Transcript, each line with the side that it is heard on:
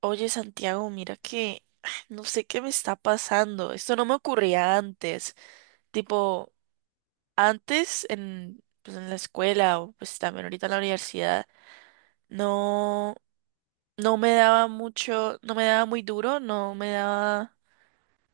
right: Oye, Santiago, mira que no sé qué me está pasando. Esto no me ocurría antes. Tipo, antes en, pues, en la escuela o pues también ahorita en la universidad, no, no me daba mucho, no me daba muy duro, no me daba,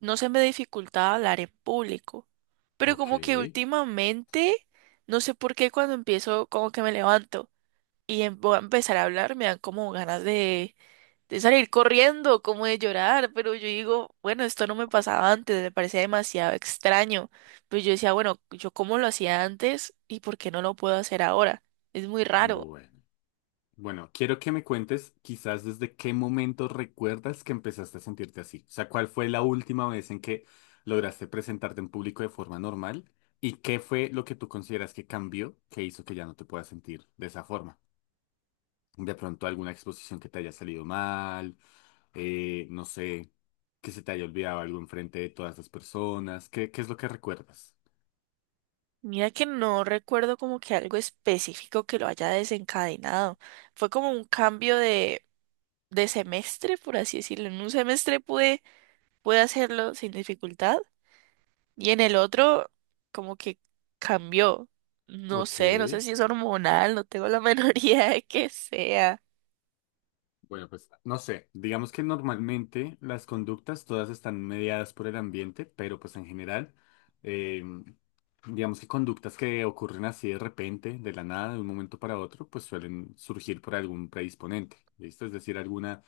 right: no se me dificultaba hablar en público. Pero
left: Ok,
right: como que últimamente, no sé por qué cuando empiezo, como que me levanto y voy a empezar a hablar, me dan como ganas de salir corriendo, como de llorar, pero yo digo, bueno, esto no me pasaba antes, me parecía demasiado extraño. Pero yo decía, bueno, yo cómo lo hacía antes y por qué no lo puedo hacer ahora. Es muy raro.
left: bueno. Bueno, quiero que me cuentes quizás desde qué momento recuerdas que empezaste a sentirte así. O sea, ¿cuál fue la última vez en que lograste presentarte en público de forma normal? ¿Y qué fue lo que tú consideras que cambió que hizo que ya no te puedas sentir de esa forma? De pronto alguna exposición que te haya salido mal, no sé, que se te haya olvidado algo enfrente de todas las personas. ¿Qué es lo que recuerdas?
right: Mira que no recuerdo como que algo específico que lo haya desencadenado. Fue como un cambio de semestre, por así decirlo. En un semestre pude, pude hacerlo sin dificultad. Y en el otro, como que cambió. No
left: Ok.
right: sé, no sé si es hormonal, no tengo la menor idea de que sea.
left: Bueno, pues no sé, digamos que normalmente las conductas todas están mediadas por el ambiente, pero pues en general, eh, digamos que conductas que ocurren así de repente, de la nada, de un momento para otro, pues suelen surgir por algún predisponente, ¿listo? Es decir,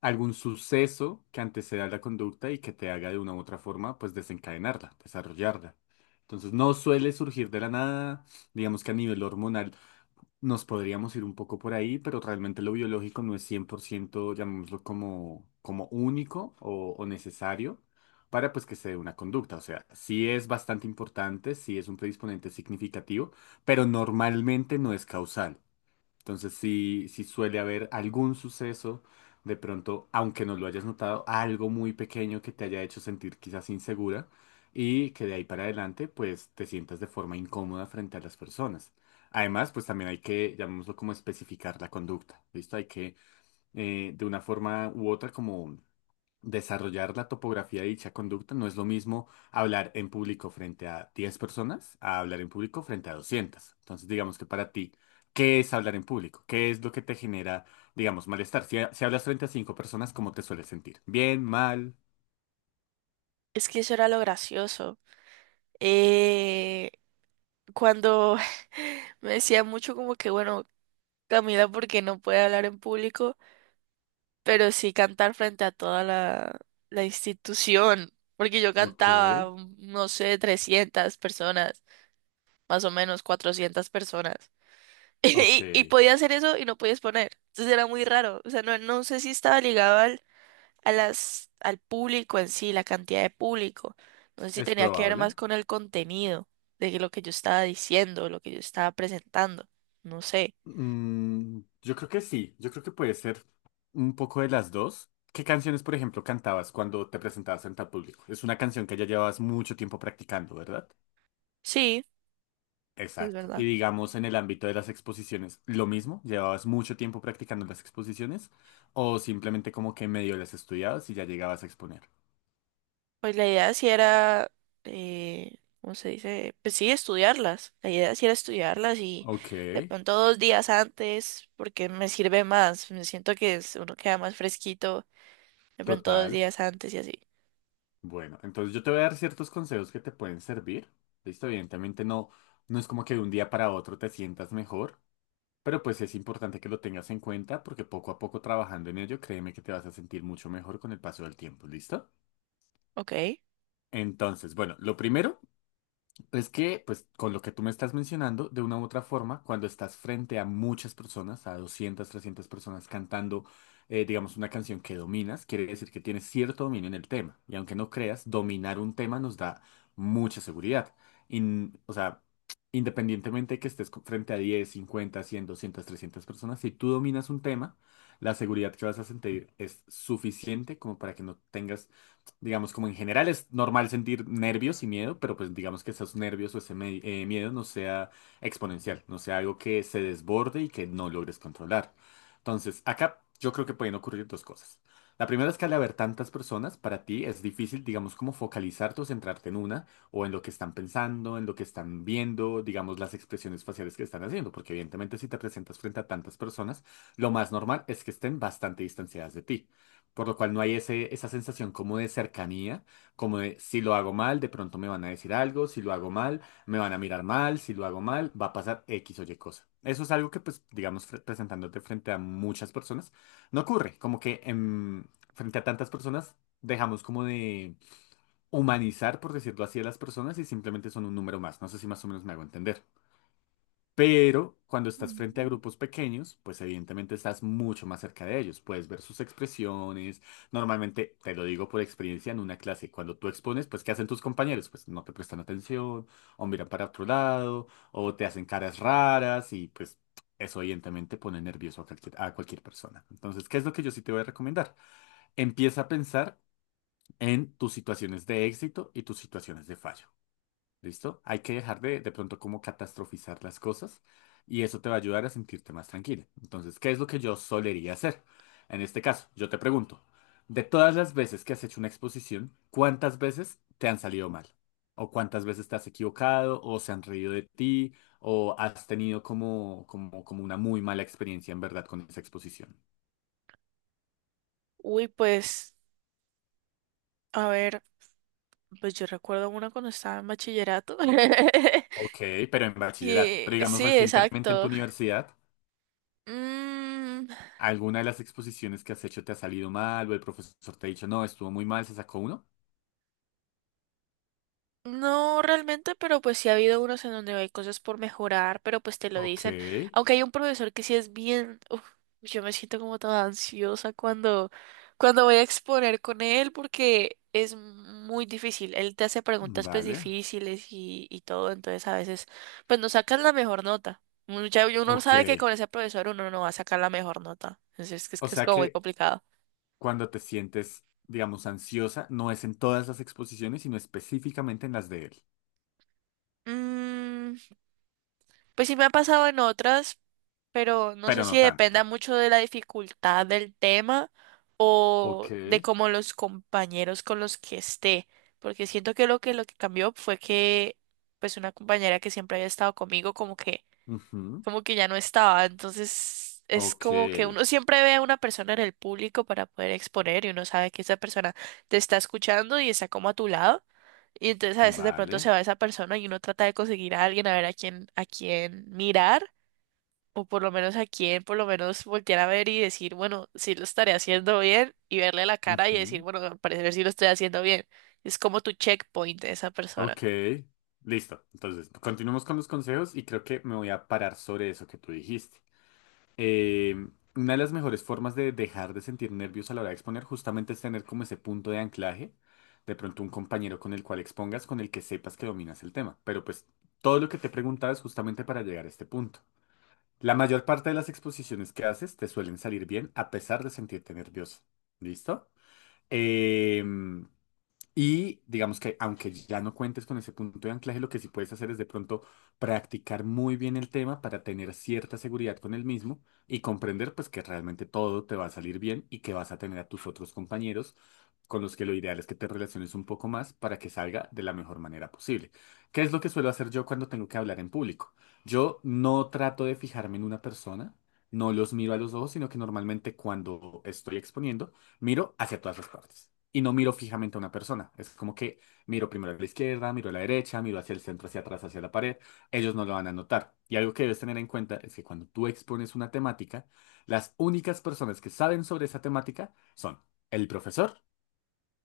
left: algún suceso que anteceda a la conducta y que te haga de una u otra forma, pues desencadenarla, desarrollarla. Entonces no suele surgir de la nada, digamos que a nivel hormonal. Nos podríamos ir un poco por ahí, pero realmente lo biológico no es 100% llamémoslo como, único o necesario para pues que se dé una conducta. O sea, sí es bastante importante, sí es un predisponente significativo, pero normalmente no es causal. Entonces sí suele haber algún suceso, de pronto, aunque no lo hayas notado, algo muy pequeño que te haya hecho sentir quizás insegura y que de ahí para adelante pues te sientas de forma incómoda frente a las personas. Además, pues también hay que, llamémoslo como especificar la conducta, ¿listo? Hay que de una forma u otra como desarrollar la topografía de dicha conducta. No es lo mismo hablar en público frente a 10 personas a hablar en público frente a 200. Entonces, digamos que para ti, ¿qué es hablar en público? ¿Qué es lo que te genera, digamos, malestar? Si hablas frente a 5 personas, ¿cómo te sueles sentir? ¿Bien? ¿Mal?
right: Es que eso era lo gracioso. Eh, Cuando me decía mucho como que, bueno, Camila, porque no puede hablar en público, pero sí cantar frente a toda la, la institución. Porque yo
left: Ok,
right: cantaba, no sé, 300 personas, más o menos 400 personas.
left: ok.
right: Y, y podía hacer eso y no podías poner. Entonces era muy raro. O sea, no, no sé si estaba ligado al, a las, al público en sí, la cantidad de público. No sé si
left: Es
right: tenía que ver
left: probable.
right: más con el contenido de que lo que yo estaba diciendo, lo que yo estaba presentando. No sé.
left: Yo creo que sí. Yo creo que puede ser un poco de las dos. ¿Qué canciones, por ejemplo, cantabas cuando te presentabas frente al público? Es una canción que ya llevabas mucho tiempo practicando, ¿verdad?
right: Sí, es
left: Exacto. Y
right: verdad.
left: digamos en el ámbito de las exposiciones, lo mismo, llevabas mucho tiempo practicando las exposiciones o simplemente como que medio las estudiabas y ya llegabas a exponer.
right: Pues la idea sí era, ¿cómo se dice? Pues sí, estudiarlas. La idea sí era estudiarlas y
left: Ok,
right: de pronto 2 días antes, porque me sirve más. Me siento que uno queda más fresquito. De pronto dos
left: total.
right: días antes y así.
left: Bueno, entonces yo te voy a dar ciertos consejos que te pueden servir. Listo, evidentemente no es como que de un día para otro te sientas mejor, pero pues es importante que lo tengas en cuenta porque poco a poco trabajando en ello, créeme que te vas a sentir mucho mejor con el paso del tiempo. ¿Listo?
right: Ok.
left: Entonces, bueno, lo primero es que, pues, con lo que tú me estás mencionando, de una u otra forma, cuando estás frente a muchas personas, a 200 300 personas cantando, digamos, una canción que dominas, quiere decir que tienes cierto dominio en el tema. Y aunque no creas, dominar un tema nos da mucha seguridad. O sea, independientemente de que estés frente a 10 50 100 200 300 personas, si tú dominas un tema, la seguridad que vas a sentir es suficiente como para que no tengas. Digamos, como en general es normal sentir nervios y miedo, pero pues digamos que esos nervios o ese miedo no sea exponencial, no sea algo que se desborde y que no logres controlar. Entonces, acá yo creo que pueden ocurrir dos cosas. La primera es que al haber tantas personas, para ti es difícil, digamos, como focalizarte o centrarte en una, o en lo que están pensando, en lo que están viendo, digamos, las expresiones faciales que están haciendo, porque evidentemente si te presentas frente a tantas personas, lo más normal es que estén bastante distanciadas de ti, por lo cual no hay esa sensación como de cercanía, como de si lo hago mal, de pronto me van a decir algo, si lo hago mal, me van a mirar mal, si lo hago mal, va a pasar X o Y cosa. Eso es algo que, pues, digamos, presentándote frente a muchas personas, no ocurre, como que frente a tantas personas dejamos como de humanizar, por decirlo así, a las personas y simplemente son un número más. No sé si más o menos me hago entender. Pero cuando estás frente a grupos pequeños, pues evidentemente estás mucho más cerca de ellos. Puedes ver sus expresiones. Normalmente, te lo digo por experiencia, en una clase, cuando tú expones, pues ¿qué hacen tus compañeros? Pues no te prestan atención, o miran para otro lado, o te hacen caras raras, y pues eso evidentemente pone nervioso a cualquier persona. Entonces, ¿qué es lo que yo sí te voy a recomendar? Empieza a pensar en tus situaciones de éxito y tus situaciones de fallo. ¿Listo? Hay que dejar de pronto como catastrofizar las cosas, y eso te va a ayudar a sentirte más tranquila. Entonces, ¿qué es lo que yo solería hacer? En este caso, yo te pregunto, de todas las veces que has hecho una exposición, ¿cuántas veces te han salido mal? ¿O cuántas veces te has equivocado? ¿O se han reído de ti? ¿O has tenido como una muy mala experiencia en verdad con esa exposición?
right: Uy, pues, a ver, pues yo recuerdo una cuando estaba en bachillerato.
left: Ok, pero en bachillerato. Pero
right: Que,
left: digamos
right: sí,
left: recientemente en tu
right: exacto.
left: universidad.
right: Mm.
left: ¿Alguna de las exposiciones que has hecho te ha salido mal, o el profesor te ha dicho, no, estuvo muy mal, se sacó uno?
right: No realmente, pero pues sí ha habido unos en donde hay cosas por mejorar, pero pues te lo
left: Ok,
right: dicen. Aunque hay un profesor que sí es bien, uf, yo me siento como toda ansiosa cuando, cuando voy a exponer con él porque es muy difícil. Él te hace preguntas pues
left: vale,
right: difíciles y todo, entonces a veces pues no sacas la mejor nota. Mucha- uno
left: ok.
right: sabe que con ese profesor uno no va a sacar la mejor nota. Entonces es que es,
left: O
right: que es
left: sea
right: como muy
left: que
right: complicado.
left: cuando te sientes, digamos, ansiosa, no es en todas las exposiciones, sino específicamente en las de él,
right: Mm. Pues sí me ha pasado en otras, pero no sé
left: pero
right: si
left: no
right: dependa
left: tanto.
right: mucho de la dificultad del tema o
left: Ok,
right: de cómo los compañeros con los que esté, porque siento que lo que cambió fue que pues una compañera que siempre había estado conmigo como que
left: ujú,
right: ya no estaba. Entonces es
left: ok,
right: como que uno siempre ve a una persona en el público para poder exponer y uno sabe que esa persona te está escuchando y está como a tu lado. Y entonces a veces de pronto
left: vale,
right: se va esa persona y uno trata de conseguir a alguien a ver a quién mirar o por lo menos a quién por lo menos voltear a ver y decir, bueno, si lo estaré haciendo bien y verle la cara y decir,
left: ujú,
right: bueno, al parecer sí lo estoy haciendo bien. Es como tu checkpoint de esa
left: ok.
right: persona.
left: Listo, entonces continuemos con los consejos y creo que me voy a parar sobre eso que tú dijiste. eh, una de las mejores formas de dejar de sentir nervios a la hora de exponer justamente es tener como ese punto de anclaje, de pronto un compañero con el cual expongas, con el que sepas que dominas el tema. Pero pues todo lo que te he preguntado es justamente para llegar a este punto. La mayor parte de las exposiciones que haces te suelen salir bien a pesar de sentirte nervioso. ¿Listo? Em, y digamos que aunque ya no cuentes con ese punto de anclaje, lo que sí puedes hacer es de pronto practicar muy bien el tema para tener cierta seguridad con el mismo y comprender pues que realmente todo te va a salir bien y que vas a tener a tus otros compañeros con los que lo ideal es que te relaciones un poco más para que salga de la mejor manera posible. ¿Qué es lo que suelo hacer yo cuando tengo que hablar en público? Yo no trato de fijarme en una persona, no los miro a los ojos, sino que normalmente cuando estoy exponiendo miro hacia todas las partes y no miro fijamente a una persona. Es como que miro primero a la izquierda, miro a la derecha, miro hacia el centro, hacia atrás, hacia la pared. Ellos no lo van a notar. Y algo que debes tener en cuenta es que cuando tú expones una temática, las únicas personas que saben sobre esa temática son el profesor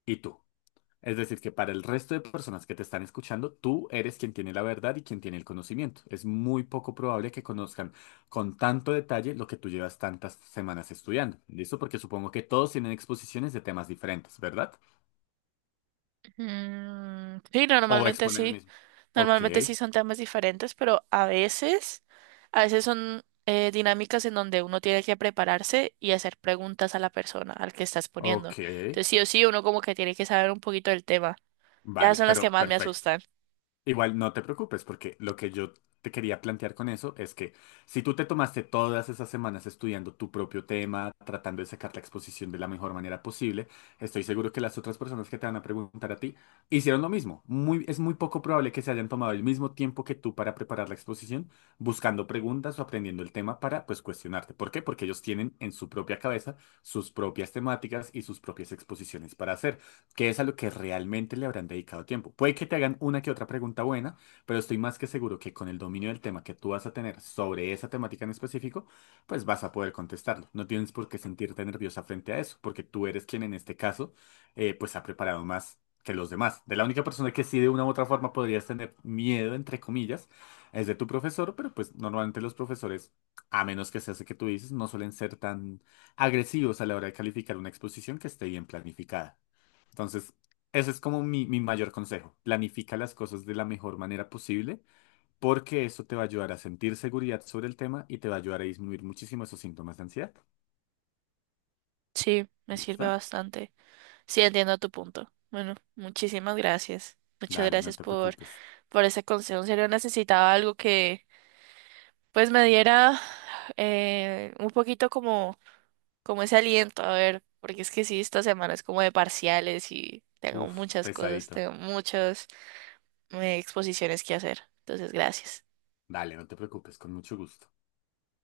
left: y tú. Es decir, que para el resto de personas que te están escuchando, tú eres quien tiene la verdad y quien tiene el conocimiento. Es muy poco probable que conozcan con tanto detalle lo que tú llevas tantas semanas estudiando. ¿Listo? Porque supongo que todos tienen exposiciones de temas diferentes, ¿verdad?
right: Mm. Sí,
left: O
right: normalmente
left: exponen el
right: sí.
left: mismo. Ok,
right: Normalmente sí son temas diferentes, pero a veces son dinámicas en donde uno tiene que prepararse y hacer preguntas a la persona al que estás poniendo.
left: ok.
right: Entonces sí o sí, uno como que tiene que saber un poquito del tema. Ya
left: Vale,
right: son las que
left: pero
right: más me
left: perfecto.
right: asustan.
left: Igual no te preocupes, porque lo que yo te quería plantear con eso es que si tú te tomaste todas esas semanas estudiando tu propio tema, tratando de sacar la exposición de la mejor manera posible, estoy seguro que las otras personas que te van a preguntar a ti hicieron lo mismo. Es muy poco probable que se hayan tomado el mismo tiempo que tú para preparar la exposición, buscando preguntas o aprendiendo el tema para, pues, cuestionarte. ¿Por qué? Porque ellos tienen en su propia cabeza sus propias temáticas y sus propias exposiciones para hacer, que es a lo que realmente le habrán dedicado tiempo. Puede que te hagan una que otra pregunta buena, pero estoy más que seguro que con el dominio del tema que tú vas a tener sobre esa temática en específico, pues vas a poder contestarlo. No tienes por qué sentirte nerviosa frente a eso, porque tú eres quien en este caso, pues, ha preparado más que los demás. De la única persona que sí de una u otra forma podrías tener miedo, entre comillas, es de tu profesor, pero pues normalmente los profesores, a menos que sea ese que tú dices, no suelen ser tan agresivos a la hora de calificar una exposición que esté bien planificada. Entonces, ese es como mi mayor consejo. Planifica las cosas de la mejor manera posible porque eso te va a ayudar a sentir seguridad sobre el tema y te va a ayudar a disminuir muchísimo esos síntomas de ansiedad.
right: Sí, me sirve
left: ¿Listo?
right: bastante. Sí, entiendo tu punto. Bueno, muchísimas gracias. Muchas
left: Dale, no
right: gracias
left: te preocupes.
right: por ese consejo. En serio, necesitaba algo que pues me diera un poquito como como ese aliento, a ver, porque es que sí, esta semana es como de parciales y tengo
left: Uf,
right: muchas cosas,
left: pesadito.
right: tengo muchas exposiciones que hacer. Entonces, gracias.
left: Dale, no te preocupes, con mucho gusto.